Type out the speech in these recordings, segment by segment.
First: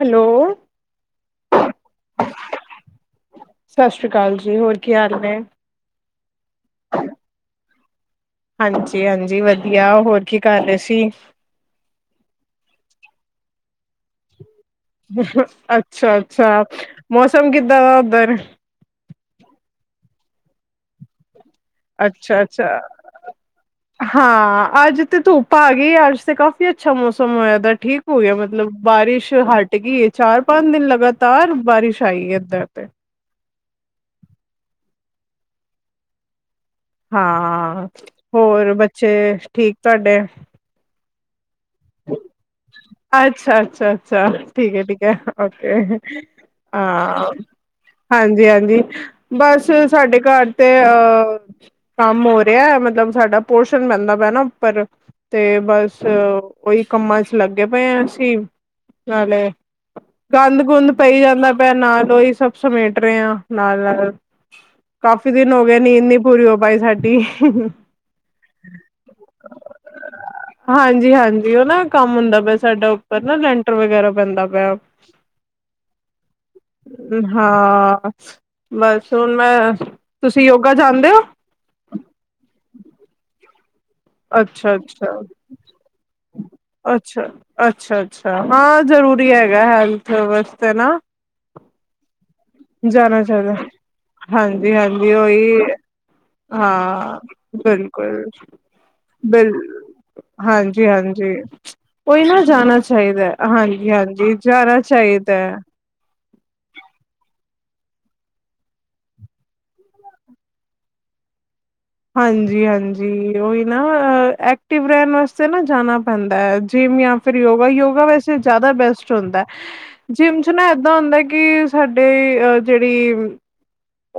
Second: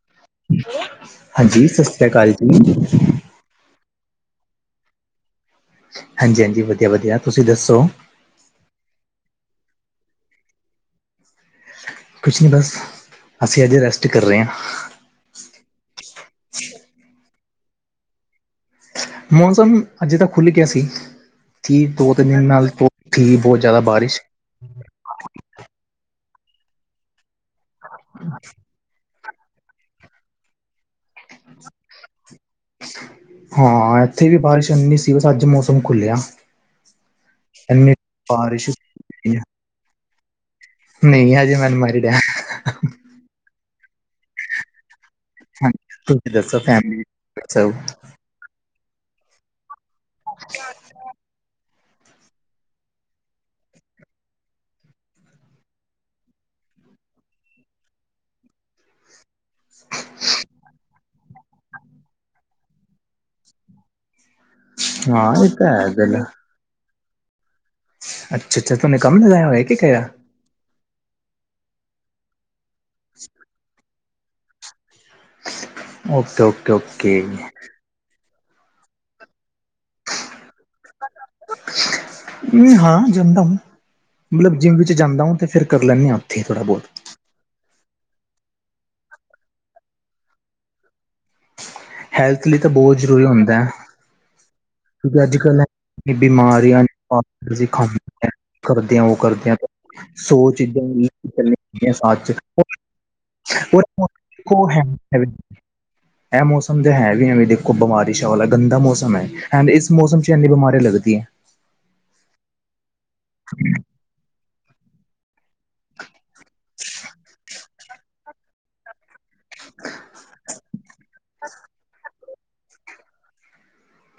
Hello. ਹਾਂਜੀ, ਸਤਿ ਸ਼੍ਰੀ ਅਕਾਲ ਜੀ। ਸਤਿ ਸ਼੍ਰੀ ਅਕਾਲ ਜੀ, ਹੋਰ ਕੀ ਹਾਲ ਨੇ? ਹਾਂਜੀ ਹਾਂਜੀ, ਵਧੀਆ ਵਧੀਆ, ਤੁਸੀਂ ਦੱਸੋ? ਹਾਂਜੀ -ਹਾਂਜੀ ਵਧੀਆ, ਹੋਰ ਕੀ ਕਰ ਰਹੇ ਸੀ? ਕੁਛ ਨਹੀਂ ਬਸ, ਅਸੀਂ ਅੱਜ ਰੈਸਟ ਕਰ ਰਹੇ ਹਾਂ। ਅੱਛਾ ਅੱਛਾ, ਮੌਸਮ ਕਿੱਦਾਂ ਵਾ ਉਧਰ? ਮੌਸਮ, ਅੱਜੇ ਤੱਕ ਖੁੱਲ ਗਿਆ ਸੀ। ਠੀਕ ਦੋ, ਤ ਅੱਛਾ ਅੱਛਾ ਨਾਲ ਠੀਕ ਬਹੁਤ ਜ਼ਿਆਦਾ ਬਾਰਿਸ਼ ਹਾਂ, ਅੱਜ ਤੇ ਧੁੱਪ ਪਾ ਗਈ ਅੱਜ ਤੇ ਕਾਫ਼ੀ ਅੱਛਾ ਮੌਸਮ ਹੋਇਆ ਪਿਆ, ਠੀਕ ਹੋ ਗਿਆ ਮਤਲਬ, ਬਾਰਿਸ਼ ਹਟ ਗਈ। ਚਾਰ - ਪੰਜ ਦਿਨ ਲਗਾਤਾਰ ਬਾਰਿਸ਼ ਆਈ ਹੈ, ਇੱਧਰ ਤੇ। ਹਾਂ, ਇੱਥੇ ਵੀ ਬਾਰਿਸ਼ ਇਨੀ ਸੀ, ਬਸ ਅੱਜ ਮੌਸਮ ਖੁੱਲਿਆ। ਹਾਂ, ਇੰਨੀ ਬਾਰਿਸ਼ ਹੋਰ ਬੱਚੇ ਠੀਕ ਤੁਹਾਡੇ? ਨਹੀਂ, ਹਜੇ ਮੈ ਅਨਮੈਰਿਡ ਆ। ਅੱਛਾ -ਅੱਛਾ ਅੱਛਾ, ਠੀਕ ਹੈ ਠੀਕ ਹੈ, ਹਾਂ ਓਕੇ ਹ ਤੁਸੀਂ ਦੱਸੋ ਫੈਮਲੀ ਸਭ ਹਾਂਜੀ ਹਾਂਜੀ, ਬਸ ਸਾਡੇ ਘਰ ਤੇ ਅਹ ਕੰਮ ਹੋ ਰਿਹਾ ਮਤਲਬ, ਸਾਡਾ ਪੋਸ਼ਣ ਪੈਂਦਾ ਪੈ ਨਾ ਉੱਪਰ ਤੇ ਬਸ, ਉਓਹੀ ਕੰਮਾਂ 'ਚ ਲੱਗੇ ਪਏ ਹਾਂ ਅਸੀਂ, ਨਾਲੇ ਗੰਦ- ਗੁੰਦ ਪਈ ਜਾਂਦਾ ਮੈਂ ਨਾਲੋਂ ਹੀ ਸਭ ਸਮੇਟ ਰਹੇ ਹਾਂ, ਨਾਲ - ਨਾਲ। ਕਾਫੀ ਹਾਂ ਇਹ ਦਿਨ ਹੋ ਤਾਂ ਗਏ, ਹੈ ਨੀਂਦ ਨੀ ਗੱਲ ਪੂਰੀ ਹੋ ਪਾਈ ਸਾਡੀ। ਅੱਛਾ ਅੱਛਾ, ਤ ਉਹਨੇ ਕੰਮ ਲਗਾਇਆ ਹੋਇ ਹੈ ਕੀ ਘਰ ਦਾ? ਹਾਂਜੀ ਹਾਂਜੀ ਉਹ ਨਾ ਕੰਮ ਹੁੰਦਾ ਪਿਆ ਸਾਡਾ, ਉੱਪਰ ਨਾ ਲੈਂਟਰ ਵਗੈਰਾ ਪੈਂਦਾ ਪਿਆ। ਓਕੇ ਓਕੇ ਓਕੇ ਹਾਂ। ਬਸ ਹੁਣ ਮੈਂ, ਤੁਸੀਂ ਯੋਗਾ ਜਾਦੇ ਹੋ? ਹ ਹਾਂ, ਜਂਂਦਾ। ਮਤਲਬ ਜਿੰਮ ਵਿੱਚ ਅੱਛਾ-ਅੱਛਾ ਜਾਂਦਾਓ, ਤੇ ਫਿਰ ਕਰ ਲੈਂਨੇ ਹਾਂ। ਉੱਥੇ ਥੋੜ੍ਹਾ, ਬੋਤ। ਅੱਛ, ਅੱਛਾ, ਅੱਛਾ ਹਾਂ। ਜ਼ਰੂਰੀ ਹੈਗਾ ਹੈਲਥ ਵਾਸਤੇ ਨਾ। ਹੈਲਥ ਲਈ ਤਾਂ ਬਹੁਤ ਜਾਣਾ ਜ਼ਰੂਰੀ ਚਾਹੀਦਾ ਹੁੰਦਾਏ ਹਾਂਜੀ-ਹਾਂਜੀ ਕਿਉਂਕਿ ਅੱਜ ਉਹੀ ਕੱਲ ਬਿ ਬਿਮਾਰੀਆਂ ਹਾਂ ਅਸੀ ਬਿਲਕੁਲ ਖਾਂਦੇ ਕਰਦੇਆਂ ਉਹ ਬਿਲ ਕਰਦੇਆਂ ਸੌ ਚੀਜ਼ਾਂ ਹਾਂਜੀ-ਹਾਂਜੀ ਚੱਲੀਆਂਦੀ ਸਾ [unintelligible] [unintelligible] ਉਹੀ ਨਾ ਜਾਣਾ ਚਾਹੀਦਾ ਹਾਂਜੀ-ਹਾਂਜੀ ਜਾਣਾ ਹਾਂਜੀ ਚਾਹੀਦਾ ਹੈ। ਐਮੋਸਮ ਹੈ ਵੀ ਐ ਵੀ ਦੇਖੋ ਬਿਮਾਰੀਸ਼ਾ ਵਾਲਾ ਗੰਦਾ ਮੌਸਮ ਹੈ, ਐਂਡ ਇਸ ਮੌਸਮ ਚ ਐੰਨੀ ਬਿਮਾਰੀਆਂ ਲੱਗਦੀ ਹੈ। ਹਾਂਜੀ ਹਾਂਜੀ, ਉਹੀ ਨਾ ਐਕਟਿਵ ਰੈਣ ਵਾਸਤੇ ਨਾ ਜਾਣਾ ਹੁੰਦਾਏ ਜਿੰਮ ਜਾਂ ਫਿਰ ਯੋਗਾ ਯੋਗਾ ਵੈਸੇ ਜ਼ਿਆਦਾ ਬੈਸਟ ਹੁੰਦਾਏ ਜਿੰਮ ਚ ਨਾ ਏਦਾਂ ਹੁੰਦਾ ਕਿ ਸਾਡੀੇ ਅਹ ਜੇੜੀ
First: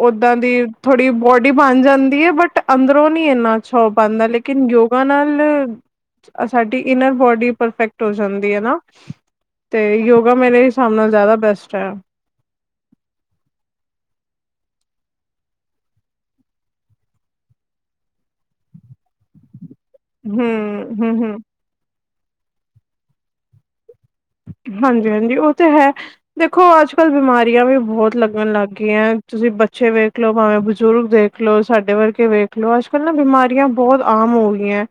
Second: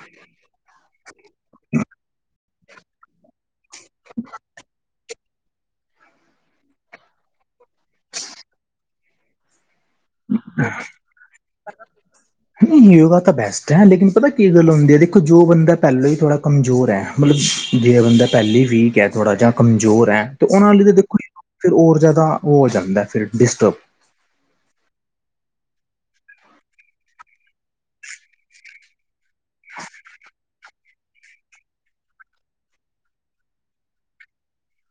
ਓਦਾਦੀ ਥੋੜ੍ਹੀ ਬੋਡੀ ਬਣ ਜਾਂਦੀ ਹੈ ਬਟ ਅੰਦਰੋਂ ਨੀ ਇਨਾ ਕੁਛ ਹੋ ਪਾਂਦਾ, ਲੇਕਿਨ ਯੋਗਾ ਨਾਲ ਸਾਡੀ ਇਨਰ ਬੋਡੀ ਪਰਫੈਕਟ ਹੋ ਜਾਂਦੀ ਹੈ ਨਾ, ਤੇ ਯੋਗਾ ਮੇਰੇ ਹਿਸਾਬ ਨਾਲ ਜ਼ਿਆਦਾ ਬੈਸਟ ਹੈ। ਨਹੀਂ ਯੋਗਾ ਤਾਂ ਬੈਸਟ ਹੈ, ਲੇਕਿਨ ਪਤਾ ਕੀ ਗੱਲ ਹੁੰਦੀ ਹੈ, ਦੇਖੋ ਜੋ ਬੰਦਾ ਪੈਲਾਂ ਹੀ ਥੋੜ੍ਹਾ ਕਮਜ਼ੋਰ ਹੈ ਮਤਲਬ ਜਿਹਾ ਬੰਦਾ ਪੈਲੇ ਵੀਕ ਹੈ ਥੋੜ੍ਹਾ ਜਾ ਕਮਜ਼ੋਰ ਹੈ, ਤੇ ਉਹਣਾ ਹਮ ਆਲੀ ਤਾਂ ਦੇਖੋ ਹਮ ਹਮ ਫਿਰ ਹੋਰ ਜਾਦਾ ਉਹ ਹੋ ਜਾਂਦਾਏ, ਫਿਰ ਡਿਸਟਰਬ ਹਾਂਜੀ ਹਾਂਜੀ ਉਹ ਤਾਂ ਹੈ ਦੇਖੋ ਅੱਜ ਕੱਲ ਬਿਮਾਰੀਆਂ ਵੀ ਬੋਤ ਲੱਗਣ ਲੱਗ ਗਈਆਂ ਐ, ਤੁਸੀਂ ਬੱਚੇ ਵੇਖ ਲਓ ਭਾਵੇਂ ਬਜ਼ੁਰਗ ਦੇਖਲੋ ਦੇਖਲੋ ਸਾਡੇ ਵਰਗੇ ਵੇਖਲੋ, ਅੱਜ ਕੱਲ ਨਾ ਬਿਮਾਰੀਆਂ ਬੋਤ ਆਮ ਹੋ ਗਈਆਂ ਐ।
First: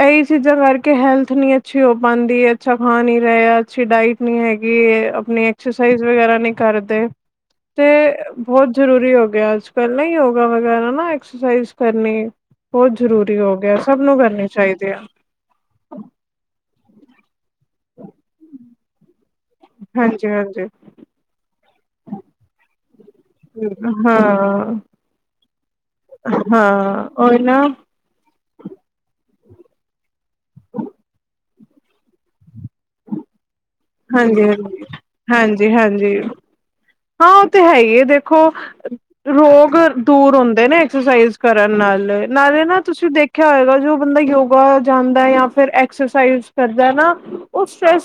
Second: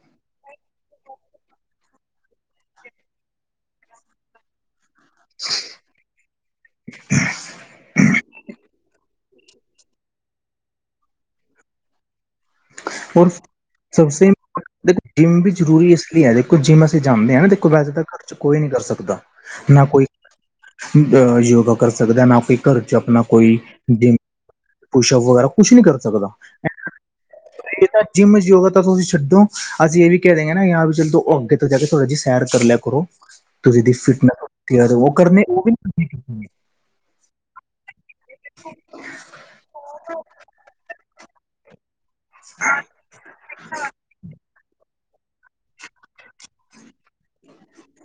ਇਹੀ ਚੀਜ਼ਾਂ ਕਰਕੇ ਹੈਲਥ ਨਹੀਂ ਅੱਛੀ ਹੋ ਪਾਂਦੀ ਹੈ। ਅੱਛਾ ਖਾ ਨੀ ਰਹੇ ਹਾਂ, ਅੱਛੀ ਡਾਇਟ ਨਹੀਂ ਹੈਗੀਐ। ਆਪਣੀ ਐਕਸਰਸਾਈਜ਼ ਵਗੈਰਾ ਨਹੀਂ ਕਰਦੇ, ਤੇ ਬੋਤ ਜਰੂਰੀ ਹੋਗਿਆ ਅੱਜ ਪੈਲਾਂ ਯੋਗਾ ਵਗੈਰਾ ਨਾ ਐਕਸਰਸਾਈਜ਼ ਕਰਨੀੇਏ ਬੋਤ ਔਰ ਜ਼ਰੂਰੀ ਹੋ ਗਿਆਏ, ਸਭ ਨੂੰ ਸਭਸੇ ਕਰਨੀ ਦੇਖੋ ਚਾਈਦੀਆਂ। ਜਿੰਮ ਵੀ ਜ਼ਰੂਰੀ ਇਸ ਲਈ ਹੈ, ਦੇਖੋ ਜਿੰਮ ਅਸੀਂ ਜਾਂਦੇ ਹਾ ਨਾ ਦੇਖੋ ਵੈਸੇ ਤਾਂ ਘਰ 'ਚ ਕੋਈ ਨਹੀਂ ਕਰ ਸਕਦਾ ਨਾ ਕੋਈ ਹਾਂਜੀ ਹਾਂਜੀ ਅਹ ਯੋਗਾ ਕਰ ਸਕਦਾ ਨਾ ਕੋਈਭੀ ਘਰ ਚ ਆਪਣਾ ਕੋਈ ਜਿਮ ਹਾਂ ਪੁਸ਼ਪ ਵਗੈਰਾ ਕੁਛ ਨੀ ਕਰ ਸਕਦਾ। ਹਾਂ ਉਹੀ ਨਾ ਜਿੰਮ ਵਿੱਚ ਯੋਗਾ ਤਾਂ ਤੁਸੀਂ ਛੱਡੋ, ਅਸੀਂ ਇਹ ਵੀ ਕਹਿ ਦਿੰਗੇ ਨਾ ਯ ਵੀ ਜਦ ਅੱਗੇ ਉਪਰ ਜਾ ਕੇ ਥੋੜਾ ਜੇਹੀ ਸੈਰ ਕਰ ਲਿਆ ਕਰੋ ਤੁਸੀ, ਫਿਟਨ ਹਾਂਜੀ ਹਾਂਜੀ ਉਹ ਕਰਨੇ ਉਹ ਹਾਂਜੀ ਹਾਂਜੀ ਹਾਂ ਉਹ ਤੇ ਹੈ ਹੀ ਹੈ ਦੇਖੋ, ਰੋਗ ਦੂਰ ਹੁੰਦੇ ਨੇ ਐਕਸਰਸਾਈਜ਼ ਕਰਨ ਨਾਲ ਨਾਲੇ ਨਾ ਤੁਸੀਂ ਦੇਖ ਖਿਆ ਹੋਏਗਾ ਜੋ ਬੰਦਾ ਯੋਗਾ ਜਾਂਦਾ ਜਾਂ ਫਿਰ ਐਕਸਰਸਾਈਜ਼ ਕਰਦਾ ਨਾ ਉਹ ਸਟਰ੍ਰੈਸ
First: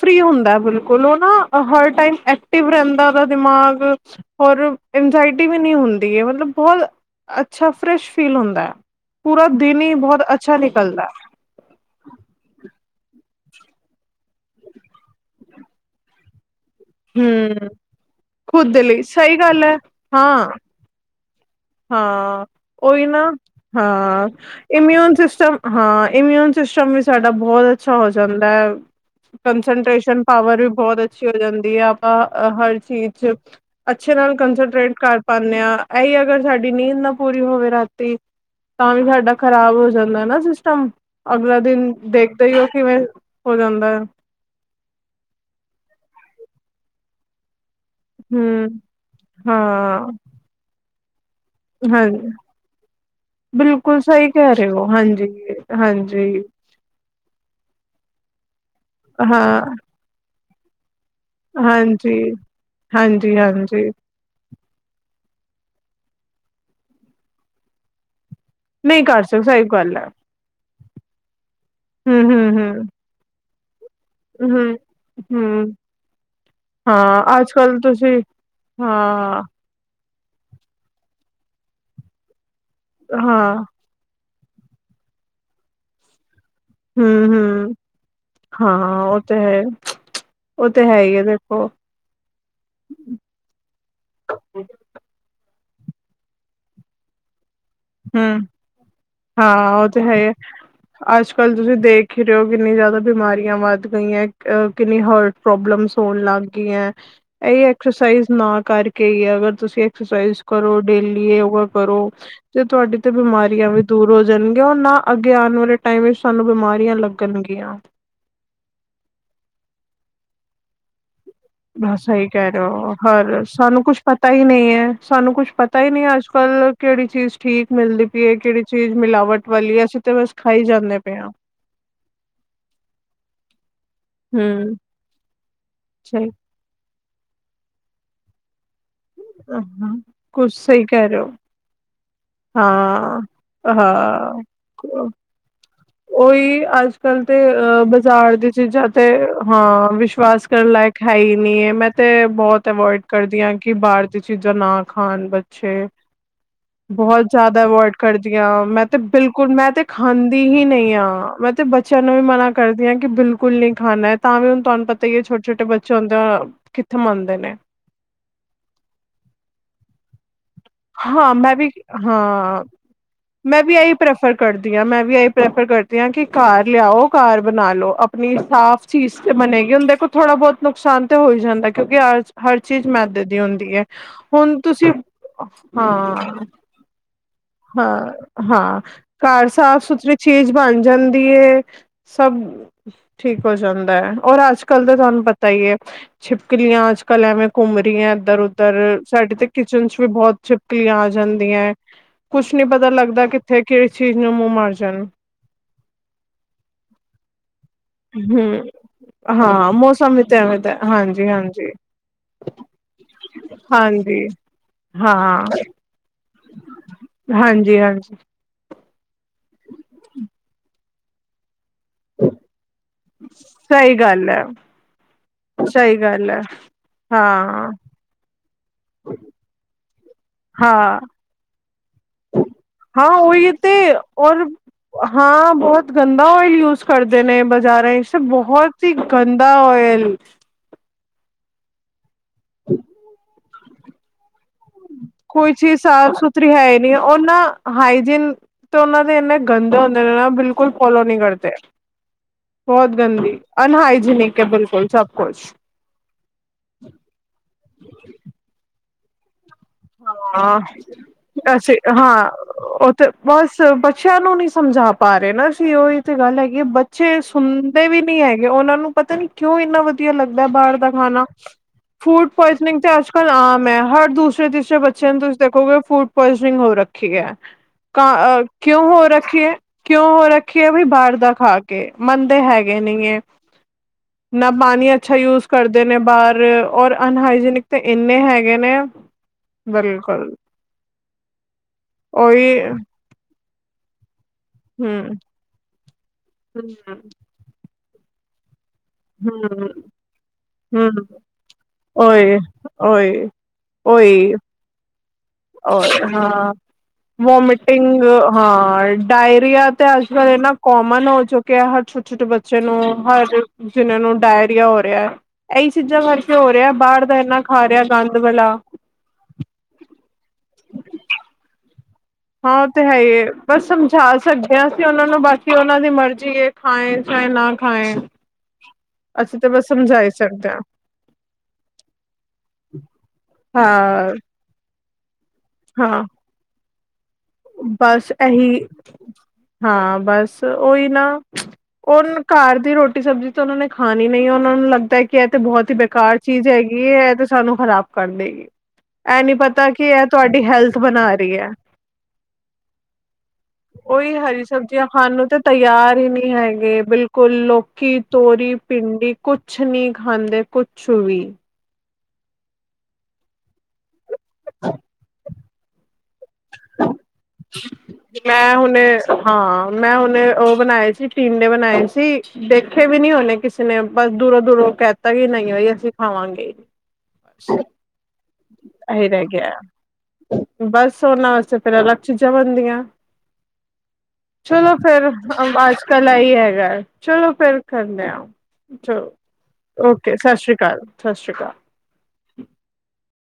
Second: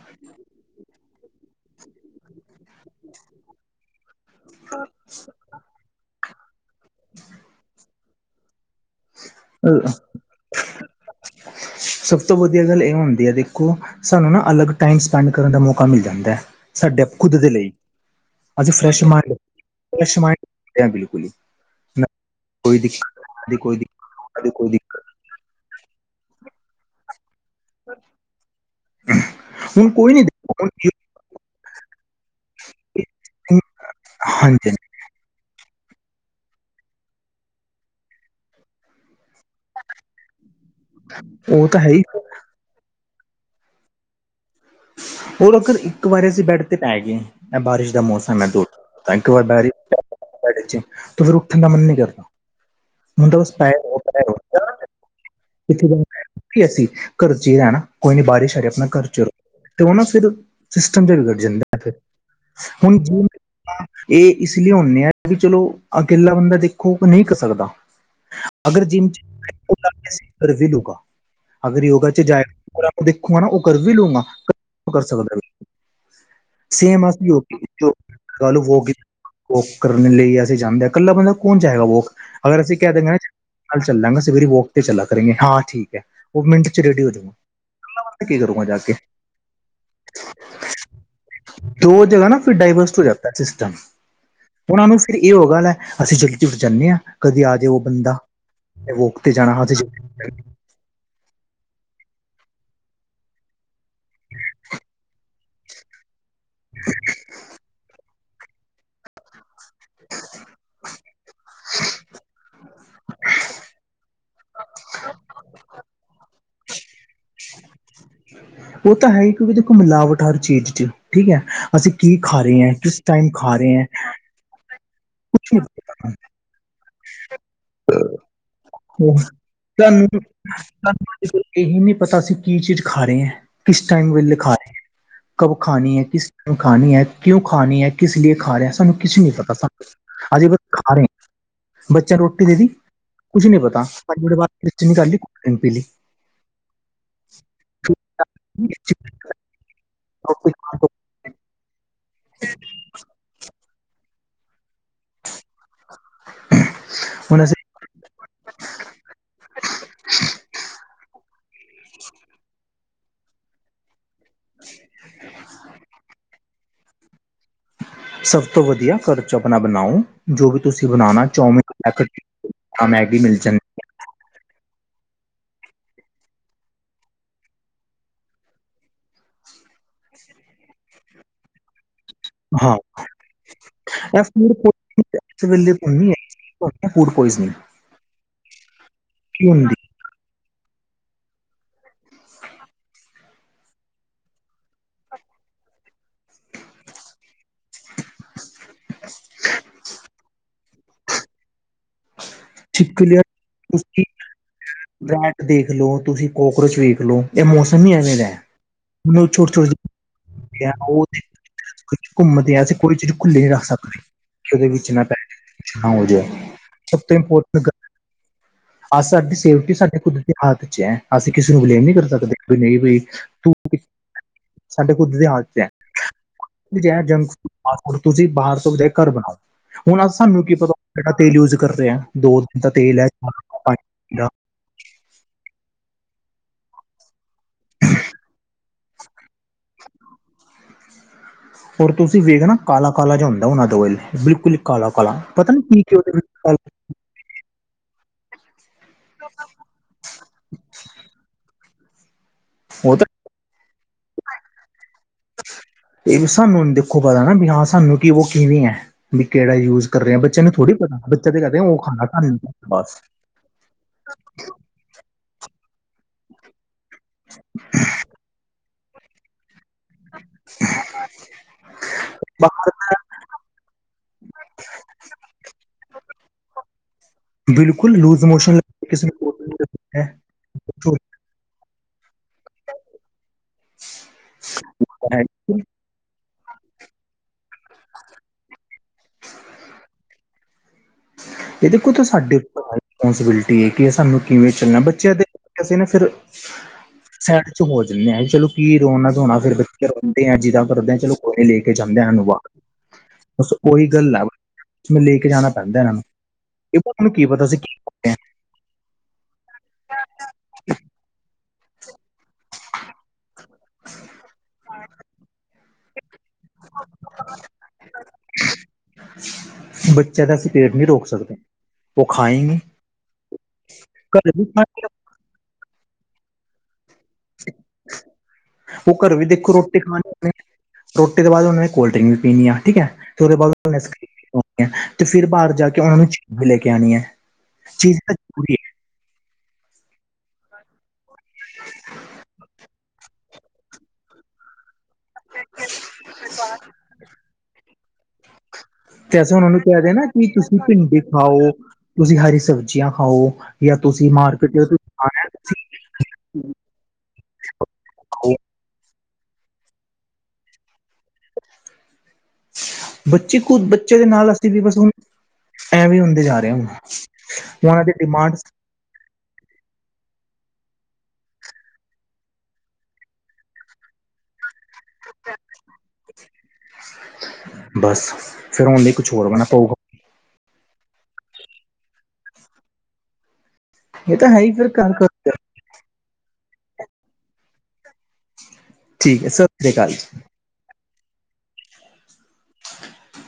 ਫਰੀ ਹੁੰਦਾ ਬਿਲਕੁਲ ਉਹ ਨਾ ਹਰ ਟੈਮ ਐਕਟਿਵ ਰੈਂਦਾ ਦਿਮਾਗ ਹੋਰ ਇੰਜਾਇਟੀ ਵੀ ਨੀ ਹੁੰਦੀ ਹੈ ਮਤਲਬ ਬੋਤ ਅੱਛਾ ਫਿਲ ਫੀਲ ਹੁੰਦਾ ਹੈ ਪੂਰਾ ਦਿਨ ਅਹ, ਹੀ ਬੋਤ ਅੱਛਾ ਨਿਕਲਦਾਏ ਸਭ ਤੋਂ ਵਧੀਆ ਗੱਲ ਇਹ ਹੁੰਦੀ ਹੈ ਦੇਖੋ ਸਾਨੂੰ ਨਾ ਅਲੱਗ ਟਾਈਮ ਸਪੈਂਡ ਕਰਨ ਦਾ ਮੌਕਾ ਮਿਲ ਜਾਂਦਾ ਹੈ। ਸਾਡੇ ਖੁਦ ਦੇ ਹਮ ਲਈ, ਖੁਦ ਅਸੀ ਦੇ ਲਈ ਫਰੈਸ਼ ਮਾਇੰਡ ਸਹੀ ਗੱਲ ਹੈ ਫਰੈਸ਼ ਮਾਇੰਡ ਹਾਂ। ਹੋ ਜਾਂਦਾ ਬਿਲਕੁਲ ਹੀ। ਨਾ ਹਾਂ ਕੋਈ ਦਿੱਕਤ ਉਹੀ ਨਾ, ਕਦੇ ਕੋਈ ਹਾਂ ਦਿੱਕਤ ਕਦੇ ਕੋਈ ਦਿੱਕਤ ਇਮਿਊਨ ਸਿਸਟਮ ਹਾਂ ਇਮਿਊਨ ਸਿਸਟਮ ਵੀ ਸਾਡਾ ਬੋਤ ਅੱਛਾ ਹੋ ਜਾਂਦਾ ਹੈ। ਹੁਣ ਕੋਈ ਕੰਸਟ੍ਰੇਸ਼ਨ ਨੀ ਪਾਵਰ ਵੀ ਬੋਤ ਅੱਛੀ ਹੋ ਜਾਂਦੀ ਹੈ ਆਪਾਂ ਹਰ ਚੀਜ਼ ਚ ਅੱਛੇ ਨਾਲ ਹਾਂਜੀ ਕੰਸਟਰੇੇਟ ਕਰ ਪਾਦੇ ਹਾਂ ਇਹੀ ਅਗਰ ਸਾਡੀ ਨੀਂਦ ਨਾ ਪੂਰੀ ਹੋਵੇ ਰਾਤੀ ਤਾਂ ਵੀ ਸਾਡਾ ਖ਼ਰਾਬ ਹੋ ਜਾਂਦਾ ਨਾ ਸਿਸਟਮ ਅਗਲਾ ਉਹ ਤਾਂ ਹੈ ਦਿਨ ਹੀ ਦੇਖਦੇ ਹੀ ਹੋ ਕਿਵੇਂ ਹੋ ਜਾਂਦਾ ਐ ਉਹ ਲੋਕ ਇੱਕ ਵਾਰੀ ਅਸੀਂ ਬੈਡ ਤੇ ਪੈ ਗਏ ਮੈਂ ਬਾਰਿਸ਼ ਦਾ ਮੌਸਮ ਐ ਦੋ ਹਮ ਇੱਕ ਵਾਰ ਬਰੀ ਹਾਂ [unintelligible] ਫਿਰ ਉੱਠਣ ਦਾ ਮਨ ਨਹੀਂ ਕਰਦਾ ਹਾਂਜੀ ਹੁਣ ਤਾਂ ਬਸ ਪਏ ਬਿਲਕੁਲ ਪਏ ਸਹੀ ਕਹਿ ਰਹੇ ਹੋ ਹਾਂਜੀ ਹਾਂਜੀ [unintelligible] ਅਸੀਂ ਕਰ ਚ ਈ ਰਹਿਣਾ ਕੋਈ ਨਾ ਬਾਰਿਸ਼ ਆ ਰਹੀ ਆ ਆਪਣਾ ਘਰ ਚ ਰੋ ਹਾਂ ਤੇ ਉਹ ਨਾ ਫਿਰ ਸਿਸਟਮ ਦੇ ਜਾਂਦਾ ਫਿਰ ਹਾਂਜੀ ਹੁਣ [unintelligible] ਹਾਂਜੀ-ਹਾਂਜੀ ਇਹ ਇਸ ਲਈ ਹੁੰਨੇ ਆ ਵੀ ਚਲੋ ਅਕੇਲਾ ਬੰਦਾ ਦੇਖੋ ਨਹੀਂ ਕਰ ਸਕਦਾ। ਅਗਰ ਨਹੀਂ ਜਿੰਮ ਕਰ ਸਕ ਸਹੀ [unintelligible] ਗੱਲ ਹੈ ਕਰ ਵੀ ਲੂਗਾ ਅਗਰ ਯੋਗਾ ਚ ਜਾਏਗਾ ਪੂਰਾ ਦੇਖੂਗਾ ਨਾ ਉਹ ਕਰ ਵੀ ਲੂੰਗਾ ਹੂੰ ਕਰ ਸਕਦਾ ਵੀ ਹੂੰ। ਸੇਮ ਹਾਂ, ਅਸੀਂ ਅੱਜ ਯੋਗ ਕੱਲ ਜੋ ਤੁਸੀਂ ਲਗਾ ਲਓ ਵੋਕ ਹਾਂ। ਵੋਕ ਕਰਨ ਲਈ ਅਸੀਂ ਜਾਂਦੇ ਹਾਂ। ਇਕੱਲਾ ਬੰਦਾ ਕੌਣ ਜਾਏਗਾ ਵੋਕ, ਅਗਰ ਅਸੀਂ ਕਹਿ ਦਿੰਨੇ ਆਂ ਅੱਜ ਚੱਲਾਂਗਾ ਸਵੇਰੇ ਵੋਕ ਤੇ ਚਲਾ ਕਰੇਗੇ ਹਾਂ ਠੀਕ ਹੈ। ਉਹ ਮਿੰਟ 'ਚ ਰੇਡੀ ਹੋ ਜਾਊ। ਉਥੇ ਕੀ ਕਰੂੰਗਾ ਜਾ ਕੇ? ਤਾਂ ਹੈ। ਉਹ ਤੇ ਹੈ ਹੀ ਹੈ ਦੇਖੋ ਦੋ ਜਗ੍ਹਾ ਨਾ ਫਿਰ ਡਾਇਵਰਸਟ ਹੋ ਜਾਤਾ ਸਿਸਟਮ। ਉਹਨਾਂ ਨੂੰ ਫਿਰ ਇਹ ਹੋ ਗੱਲ ਆ, ਅਸੀਂ ਜਲਦੀ ਉਠ ਜਾਂਦੇ ਹਾਂ ਕਦੇ ਆ ਜੇ ਓ ਬੰਦਾ, ਹੂੰ ਵੋਕ ਤੇ ਜਾਣਾ ਹਾਂ ਹੋਏ ਉਹ ਤੇ ਹੈ [unintelligible] ਅੱਜ ਕੱਲ੍ਹ ਤੁਸੀਂ ਦੇਖ ਹੀ ਰਹੇ ਹੋ। ਕਿੰਨੀ ਜ਼ਿਆਦਾ ਬਿਮਾਰੀਆਂ ਵੱਧ ਗਈਆਂ ਅਹ ਕਿੰਨੀ ਹੋਰ ਪ੍ਰੋਬਲਮਸ ਹੋਣ ਲੱਗ ਗਈਆਂ। ਇਹ ਐਕਸਰਸਾਈਜ਼ ਨਾ ਕਰ ਕੇ, ਅਗਰ ਤੁਸੀਂ ਐਕਸਰਸਾਈਜ਼ ਕਰੋ ਡੇਲੀ ਯੋਗਾ ਕਰੋ। ਤੇ ਤੁਹਾਡੀ ਤੋ ਬਿਮਾਰੀਆਂ ਵੀ ਦੂਰ ਹੋ ਜਾਣਗੀਆਂ ਔਰ ਨਾ ਅੱਗੇ ਆਉਣ ਵਾਲੇ ਟਾਈਮ ਵਿੱਚ ਸਾਨੂੰ ਬਿਮਾਰੀਆਂ ਲੱਗਣਗੀਆਂ। ਉਹ ਤਾਂ ਹੈ ਹੀ, ਕਿਉਂਕਿ ਦੇਖੋ ਮਿਲਾਵਟ ਹਰ ਚੀਜ਼ 'ਚ ਠੀਕ ਹੈ। ਅਸੀਂ ਬਸ ਕੀ ਸਹੀ ਖਾ ਕਹਿ ਰਹੇ ਆਂ? ਹੋ ਕਿਸ ਟਾਈਮ ਹਰ ਖਾ ਰਹੇ ਸਾਨੂੰ ਆਂ? ਕੁਛ ਪਤਾ ਹੀ ਨਹੀਂ ਹੈ। ਸਾਨੂੰ ਕੁਛ ਪਤਾ ਹੀ ਨਹੀਂ ਅੱਜ ਕੱਲ ਕਿਹੜੀ ਚੀਜ਼ ਠੀਕ ਮਿਲਦੀ ਪਈਏ ਕਿਹੜੀ ਚੀਜ਼ ਹੋਰ ਮਿਲਾਵਟ ਵਾਲੀ ਆ, ਅਸੀਂ ਤੁਹਾਨੂੰ ਤਾਂ ਬਸ ਖਾਈ ਜਾਂਦੇ ਤੁਹਾਨੂੰ ਪਏ ਆਂ। ਅੱਜ ਕੱਲ ਇਹੀ ਨਹੀਂ ਪਤਾ ਅਸੀਂ ਕੀ ਚੀਜ਼ ਖਾ ਰਹੇ ਆਂ। ਕਿਸ ਟਾਈਮ ਵੇਲੇ ਖਾ ਰਹੇ ਆਂ, ਹਮ ਕੱਬ ਖਾਣੀ ਆਂ। ਸਹੀ ਕਿਸ ਖਾਣੀ ਹੈ। ਕਿਉਂ ਖਾਣੀ ਹੈ? ਕਿਸ ਲਈਏ ਖਾ ਰਹੇ ਆਂ। ਸਾਨੂੰ ਕੁਛ ਨਹੀਂ ਪਤਾ ਹਾਂ ਸਾਨੂੰ, ਅਜੇ ਕੁਛ ਬ ਸਹੀ ਖਾ ਰਹੇ ਕਹਿ ਹੋ ਆਂ। ਬੱਚਿਆਂ ਨੂੰ ਰੋਟੀ ਦੇ ਦੀ? ਹਾਂ ਕੁੱਝ ਨਹੀਂ ਪਤਾ ਹਾਂ [unintelligible] ਪੀਲੀ। ਉਹੀ ਅੱਜ ਕੱਲ ਤੇ, ਬਾਜ਼ਾਰ ਦੀ ਚੀਜ਼ਾਂ ਤੇ, ਹਾਂ ਵਿਸ਼ਵਾਸ ਕਰਨ ਲਾਇਕ ਹੈ ਈ ਨੀ ਆ। ਮੈਂ ਤੇ ਬਹੁਤ ਅਵੋਇਡ ਕਰਦੀ ਹਾਂ। ਕੀ ਬਾਹਰ ਦੀਆਂ ਚੀਜ਼ਾਂ ਨਾ ਖਾਨ ਬੱਚੇ। ਬਹੁਤ ਹੁਣ ਜ਼ਿਆਦਾ ਅਸੀਂ ਅਵੋਰਡ ਕਰਦੀਆਂ। ਮੈਂ ਤੇ ਬਿਲਕੁਲ ਮੈਂ ਤੇ ਖਾਂਦੀ ਹੀ ਨੀ ਨਹੀਂ ਆ। ਮੈਂ ਤੇ ਬੱਚਿਆਂ ਨੂੰ ਵੀ ਮਨਾ ਕਰਦੀ ਹਾਂ ਕਿ ਬਿਲਕੁਲ ਨੀ ਖਾਣਾ ਤਾਂ ਵੀ ਹੁਣ ਤੁਹਾਨੂੰ ਪਤਾ ਹੀ ਐ, ਛੋਟੇ ਛੋਟੇ ਬੱਚੇ ਹੁੰਦੇ ਆ ਕਿੱਥੇ ਮੰਨਦੇ ਨੇ। ਸਭ ਤੋਂ ਵਧੀਆ ਘਰ ਚ ਆਪਣਾ ਬਣਾਓ। ਜੋ ਵੀ ਤੁਸੀਂ ਬਣਾਉਣਾ, ਹਾਂ ਮੈਂ ਵੀ ਚੋਮਿਨੈ, ਹਾਂ [unintelligible] ਮੈਗੀ ਮਿਲ ਜਾਂਦੀ। ਮੈਂ ਵੀ ਇਹੀ ਪ੍ਰੈਫਰ ਕਰਦੀ ਆਂਮੈਂ ਵੀ ਇਹੀ ਪ੍ਰੈਫਰ ਕਰਦੀ ਹਾਂ ਕਿ ਕਾਰ ਲਿਆਓ ਕਾਰ ਬਣਾ ਲਓ। ਆਪਣੀ ਸਾਫ਼ ਚੀਜ਼ ਤੇ ਬਣੇਗੀ। ਹੁਣ ਦੇਖੋ ਥੋੜ੍ਹਾ ਬਹੁਤ ਨੁਕਸਾਨ ਤੇ ਹੋ ਹੀ ਜਾਂਦਾ। ਕਿਉਂਕਿ ਆਜ ਹਰ ਚੀਜ਼ ਮੈਦੇ ਦੀ ਹੁੰਦੀ ਐ। ਹੁਣ ਤੁਸੀਂ ਫੂਡ ਪੋਇਜ਼ਨਿੰਗ ਹਾਂ-ਹਾਂ-ਹਾਂ। ਕੀ ਘਰ ਹੁੰਦੀ? ਸਾਫ਼ ਸੁਥਰੀ ਚੀਜ਼ ਬਣ ਜਾਂਦੀ ਏ। ਸਭ ਠੀਕ ਹੋ ਜਾਂਦਾ ਐ, ਔਰ ਅੱਜ ਕੱਲ ਤਾਂ ਤੁਹਾਨੂੰ ਪਤਾ ਹੀ ਐ। ਛਿਪਕਲੀਆਂ ਅੱਜ ਕੱਲ ਐਵੇਂ ਘੁੰਮ ਰਹੀਆਂ ਇੱਧਰ ਉਧਰ, ਸਾਡੇ ਤੇ ਕਿਚਨ 'ਚ ਵੀ ਬਹੁਤ ਝਿਪਕਲੀਆਂ ਆ ਜਾਂਦੀਆਂ। ਕੁਛ ਨੀ ਪਤਾ ਚਿਪਕਲੀਆਂ ਲੱਗਦਾ, ਕਿੱਥੇ, ਕਿਸ ਚੀਜ਼ ਨੂੰ, ਮੂੰਹ ਮਰ ਜਾਣ। ਦੇਖਲੋ, ਤੁਸੀਂ ਕੋਕਰੋਚ ਵੇਖ ਲਓ, ਇਹ ਮੌਸਮ ਹੀ ਏਦਾ ਦਾ ਹੈ। ਹੂੰ ਹੁਣ ਹਾਂ, ਮੌਸਮ ਵੀ ਤੇ ਐਵੇਂ ਛੋਟੇ-ਛੋਟੇ ਤੇ, ਉਹ ਹਾਂਜੀ-ਹਾਂਜੀ। ਘੁੰਮਦੇ ਐ, ਅੱਜ ਕੋਈ ਚੀਜ਼ ਖੁਲੀ ਨੀ ਰੱਖ ਸਕਦੇ। ਹਾਂਜੀ ਹਾਂ। ਆਉਂਦਿਆਂ, ਸਭ ਤੋਂ ਇਪੋਰ ਜੀ ਹਾਂਜੀ। ਅ ਸਾਡੀ ਸੇਫਟੀ, ਸਾਡੇ ਖੁਦ ਦੀ ਹੱਥ ਚ ਏ। ਅਸੀਂ ਕਿਸੇ ਨੂੰ ਬਲੇਮ ਨੀ ਕਰਦੇ। ਸਕਦੇ ਨਹੀਂ ਵੀ ਤੂੰ ਸਹੀ ਗੱਲ ਹੈ ਸਾਡੇ ਕੁੱਦ ਦੀ ਸਹੀ ਗੱਲ ਹੈ ਹ ਜੰ ਹਾਂ ਹੁਣ ਤੁਸੀਂ, ਬਾਹਰ ਤੋਂ ਵ ਘਰ ਬਣਾਓ। ਹੁਣ ਅ ਸਾਨੂੰ ਕੀ ਪਤਾ, ਹਾਂ ਕਿਹੜਾ ਤੇਲ ਯੂਜ ਕਰ ਰਹੇ ਹਾਂ। ਦੋ ਤਕ ਈ ਹਾਂ, ਉਹਹੀ ਤੇ ਔਰ ਹਾਂ, ਬਹੁਤ ਗੰਦਾ ਓਇਲ ਯੂਜ ਕਰਦੇ ਨੇ, ਬਜ਼ਾਰਾ ਵਿਚ, ਬਹੁਤ ਹੀ ਗੰਦਾ ਦਾ ਓਇਲ। ਹੋਰ ਤੁਸੀਂ ਵੇਖ ਨਾ, ਕਾਲਾ-ਕਾਲਾ ਜ ਹੁੰਦਾ, ਉਹਨਾਂ ਦਾ ਓਇਲ ਬਿਲਕੁਲ ਕਾਲਾ-ਕਾਲਾ ਕੋਈ ਪਤਾ ਨੀ ਚੀਜ਼ ਕੀ-ਕੀ ਉਹਦੇ ਸਾਫ਼ ਵਿੱਚ ਸੁਥਰੀ ਡਲ ਹੈ ਹੀ ਨੀ ਉਹਨਾਂ ਹਾਈਜੀਨ ਤੇ, ਉਹਨਾਂ ਦੇ ਇੰਨੇ ਗੰਦੇ ਹੁੰਦੇ ਨੇ, ਬਿਲਕੁਲ ਫੋਲੋ ਨੀ ਕਰਦੇ। ਬਹੁਤ ਉਹ ਤਾਂ ਗੰਦੀ ਅਨਹਾਈਜੀਨਿਕ ਹੈ, ਬਿਲਕੁਲ ਸਭ ਕੁਛ ਇਹ ਸਾਨੂੰ ਦੇਖੋ, ਪਤਾ ਨਾ ਵੀ ਹਾਂ, ਸਾਨੂੰ ਕਿ ਉਹ ਕਿਵੇਂ ਹੈ, ਵੀ ਕਿਹੜਾ ਯੂਜ ਕਰ ਰਹੇ ਬੱਚਿਆਂ ਨੂੰ ਹਾਂ ਥੋੜੀ ਪਤਾ, ਬੱਚਾ ਕਹਿਦੇ ਅਸੀਂ ਉਹ ਖਾਣਾ ਹਾਂ ਕਾਈਦਾ ਉਹ ਬਸ। ਤੇ ਬਸ ਬੱਚਿਆਂ ਨੂੰ ਨਹੀਂ ਸਮਝਾ ਪਾ ਰਹੇ ਨਾਸੀ, ਉਹ ਇਹ ਤੇ ਗੱਲ ਹੈਗੀ ਹੈ ਬਚੇ ਸੁਣਦੇ ਵੀ ਨੀ ਹੈਗੇ, ਉਹਨਾਂ ਨੂੰ ਪਤਾ ਨੀ, ਕਿਉਂ ਇੰਨਾ ਵ ਲੱਗਦਾ ਬਾਹਰ ਦਾ ਖਾਣਾ, ਫੂਡ ਬਾਹਰ ਪੁਆਇਜ਼ਨਿੰਗ ਤੇ ਅੱਜ ਕੱਲ ਆਮ ਹੈ, ਹਰ ਦੂਸਰੇ ਦੀ ਬੱਚਿਆਂ-ਬੱਚਿਆਂ ਨੂੰ ਤੁਸੀਂ ਦੇਖੋਗੇ, ਫੂਡ ਪਇਜਨਿੰਗ ਹੋ ਰੱਖੀ ਹੈ, ਬਿਲਕੁਲ ਲੂਜ ਘਰ ਮੋਸ਼ਨ ਕਿਉਂ ਹੋ ਕਿਸੇ ਰੱਖੀ ਹੈ? ਕਿਉਂ ਹੋ ਰੱਖੀ ਹੈ? ਬਈ ਨੂੰ ਬਾਹਰ ਦਾ ਖਾਕ ਕ ਮੰਨਦੇ ਹੈਗੇ ਨਹੀਂ ਹੈ, ਨਾ ਪਾਣੀ ਅੱਛਾ ਯੂਜ ਕਰਦੇ ਨੇ ਬਾਹਰ। ਫਿਰ ਔਰ ਅਨਹਾਈਜੀਨਿਕ ਤੇ ਇੰਨੇ ਹੈਗੇ ਨੇ ਬਿਲਕੁਲ। ਇਹ ਦੇਖੋ ਤਾਂ ਸਾਡੇ ਉਹੀ ਘਰ, ਰਪੋਂਸੀਬਿਲਿਟੀ ਹੈ, ਕਿ ਸਾਨੂੰ ਕਿਵੇਂ ਚੱਲਣਾ ਬੱਚਿਆਂ ਹਮ ਦੇ, ਅਸੀ ਨਾ ਫਿਰ ਸੈਡ ਚ ਹੋ ਜਾਂਦੇ ਹਾਂ, ਚਲੋ ਕੀ ਰੋਣਾ ਧੋਣਾ, ਫਿਰ ਹਮ ਬੱਚੇ ਰੋਂਦੇ ਆ, ਜਿਦ ਕਰਦੇ ਚਲੋ ਕੋੋਲੇ ਲੈ ਕੇ ਜਾਂਦੇ, ਇਹੂੰ ਬਾਹਰ। ਓਏ-ਓਏ। ਮ ਲੈ ਕੇ ਜਾਣਾ। ਓ ਪੈਂਦਾ ਇਹਨਾਂ ਨੂੰ ਹਾਂ, ਇਹ ਪਤਾ ਨੂੰ ਕੀ ਪਤਾ ਸੀ ਕੀ ਵੋਮੀਟਿੰਗ ਕਰਦੇ ਹਾਂ, ਡਾਇਰੀਆ ਤੇ ਅੱਜ ਕੱਲ ਇਨਾ ਕੋਮਨ ਹੋ ਚੁੱ ਕ ਹਰ ਛੋਟੇ-ਛੋਟੇ ਬੱਚੇ ਨੂੰ, ਹਰ ਜਿਨਾ ਨੂੰ ਡਾਇਰੀਆ ਹੋ ਰਿਹਾ ਹੈ ਇਹੀ ਚੀਜ਼ਾਂ ਕਰਰਕੇ ਹੋ ਰਿਹਾ, ਬਾਹਰ ਦਾ ਇੰਨਾ ਖਾ ਰਿਹਾ ਗੰਦ ਵਲਾ। ਬੱਚਿਆਂ ਦਾ ਅਸੀਂ ਪੇਟ ਨਹੀਂ ਰੋਕ ਸਕਦੇ। ਉਹ ਖਾਏਂਗੇ ਹਾਂ, ਉਹ ਤੇ ਹੈ ਹੀ, ਪਰ ਸਮਝਾ ਘਰ ਵੀ ਸਕਦੇ ਹਾਂ, ਅਸੀਂ ਖਾਣਗੇ ਉਹਨਾਂ ਨੂੰ ਬਾਕੀ ਉਹਨਾਂ ਦੀ ਮਰਜ਼ੀ ਏ। ਖਾਏ, ਚਾਹੇ ਨਾ ਖਾਏ। ਉਹ ਘਰ ਵੀ ਅਸੀਂ ਤਾਂ ਦੇਖੋ, ਬਸ ਰੋਟੀ ਸਮਝਾ ਖਾਣੀ ਹੀ ਆਪਣੀ ਸਕਦੇ ਹਾਂ ਰੋਟੀ ਦੇ ਬਾਅਦ ਹੁੇੈਂ ਕੋਲਡ ਡਰਿੰਕ ਵੀ ਪੀਨੀ ਆ ਠੀਕ ਹੈ, ਫਿਰ ਉਹਦੇ ਬਾਦ ਓਹਨਾ ਐਸਕਰੀਮ ਤੇ ਫਿਰ ਬਾਹਰ ਜਾ ਕੇ, ਹਾਂ ਉਹਨਾਂ ਹਾਂ ਨੂੰ ਚੀਜ਼ ਵੀ ਲੈ ਕੇ ਆਉਣੀ ਹੈ। ਚੀਜ਼ ਬਸ ਤਾਂ ਜ਼ਰੂਰੀ ਇਹੀ ਹੈ ਹਾਂ। ਬਸ ਉਹੀ ਨਾ ਉਹ ਘਰ ਦੀ ਰੋਟੀ ਸਬਜ਼ੀ ਤਾਂ ਉਹਨਾਂ ਨੇ ਖਾਣੀ ਨਹੀਂ ਉਹਨਾਂ ਨੂੰ ਲੱਗਦਾ ਕਿ ਇਹ ਤੇ ਬਹੁਤ ਹੀ ਬੇਕਾਰ ਚੀਜ਼ ਹੈਗੀ। ਇਹ ਤੇ ਸਾਨੂੰ ਖ਼ਰਾਬ ਕਰ ਦੇਗੀ। ਇਹ ਨੀ ਜੈਸੇ ਉਹਨਾਂ ਨੂੰ ਪਤਾ ਕਹਿ ਕੀ ਦੇ ਨਾ ਇਹ ਕਿ ਤੁਹਾਡੀ ਤੁਸੀਂ ਹੈਲਥ ਭਿੰਡੀ ਬਣਾ ਰਹੀ ਖਾਓ ਹੈ। ਤੁਸੀਂ ਹਰੀ ਸਬਜ਼ੀਆਂ ਖਾਓ ਜਾਂ ਤੁਸੀਂ ਮਾਰਕੀਟ ਚ ਸਾਨੂੰ ਤੇ ਤਿਆਰ ਹੀ ਨਹੀਂ ਹੈਗੇ। ਬਿਲਕੁਲ ਲੌਕੀ ਖਾਓ। ਤੋਰੀ ਭਿੰਡੀ ਕੁਛ ਕੁਛ ਨਹੀਂ। ਖਾਂਦੇ ਕੁਛ ਵੀ ਬੱਚੀ ਖੁਦ ਬੱਚਿਆਂ ਦੇ ਨਾਲ ਦੱਸਦੀ ਵੀ ਬਸ ਹੁਣ ਐਵੇਂ ਵੀ ਹੁੰਦੀ। ਜਾ ਰਹੇ ਹੁਣੁ ਉਹਨਾਂ ਦੇ ਡਿਮਾਂਡ ਮੈਂ ਹੁਣੇ ਹਾਂ, ਮੈਂ ਉਹਨੇ ਉਹ ਬਣਾਏ ਸੀ ਟੀਡੇ ਬਣਾਏ ਸੀ। ਦੇਖੇ ਵੀ ਨੀ ਉਹਨੇ ਕਿਸੇ ਨੇ ਬਸ ਦੂਰੋਂ ਦੂਰੋਂ ਕਹਿਤਾ ਕਿ ਨਹੀਂ ਬਾਈ ਅਸੀਂ ਖਾਵਾਂਗੇ। ਫੇਰ ਆਉਣ ਲਈ ਇਹੀ ਕੁਛ ਰਹਿ ਹੋਰ ਹੋਣਾ ਗਿਆ ਪਊਗਾ। ਬਸ ਉਹਨਾਂ ਵਾਸਤੇ ਫੇਰ ਅਲੱਗ ਚੀਜਾ ਬਣਦੀਆਂ। ਇਹ ਤਾਂ ਹੈ ਹੀ ਫਿਰ ਚਲੋ ਘਰ ਫੇਰ ਘਰ ਅਜ ਕੱਲ ਆਈ ਹੈਗਾ। ਚਲੋ ਫੇਰ ਕਰ ਲਿਆ। ਠੀਕ ਹੈ ਸਤਿ ਸ੍ਰੀ ਚਲੋ ਅਕਾਲ ਜੀ ਓਕੇ ਸਤਿ ਸ਼੍ਰੀ ਅਕਾਲ, ਸਤਿ ਸ਼੍ਰੀ ਅਕਾਲ। [inaudible]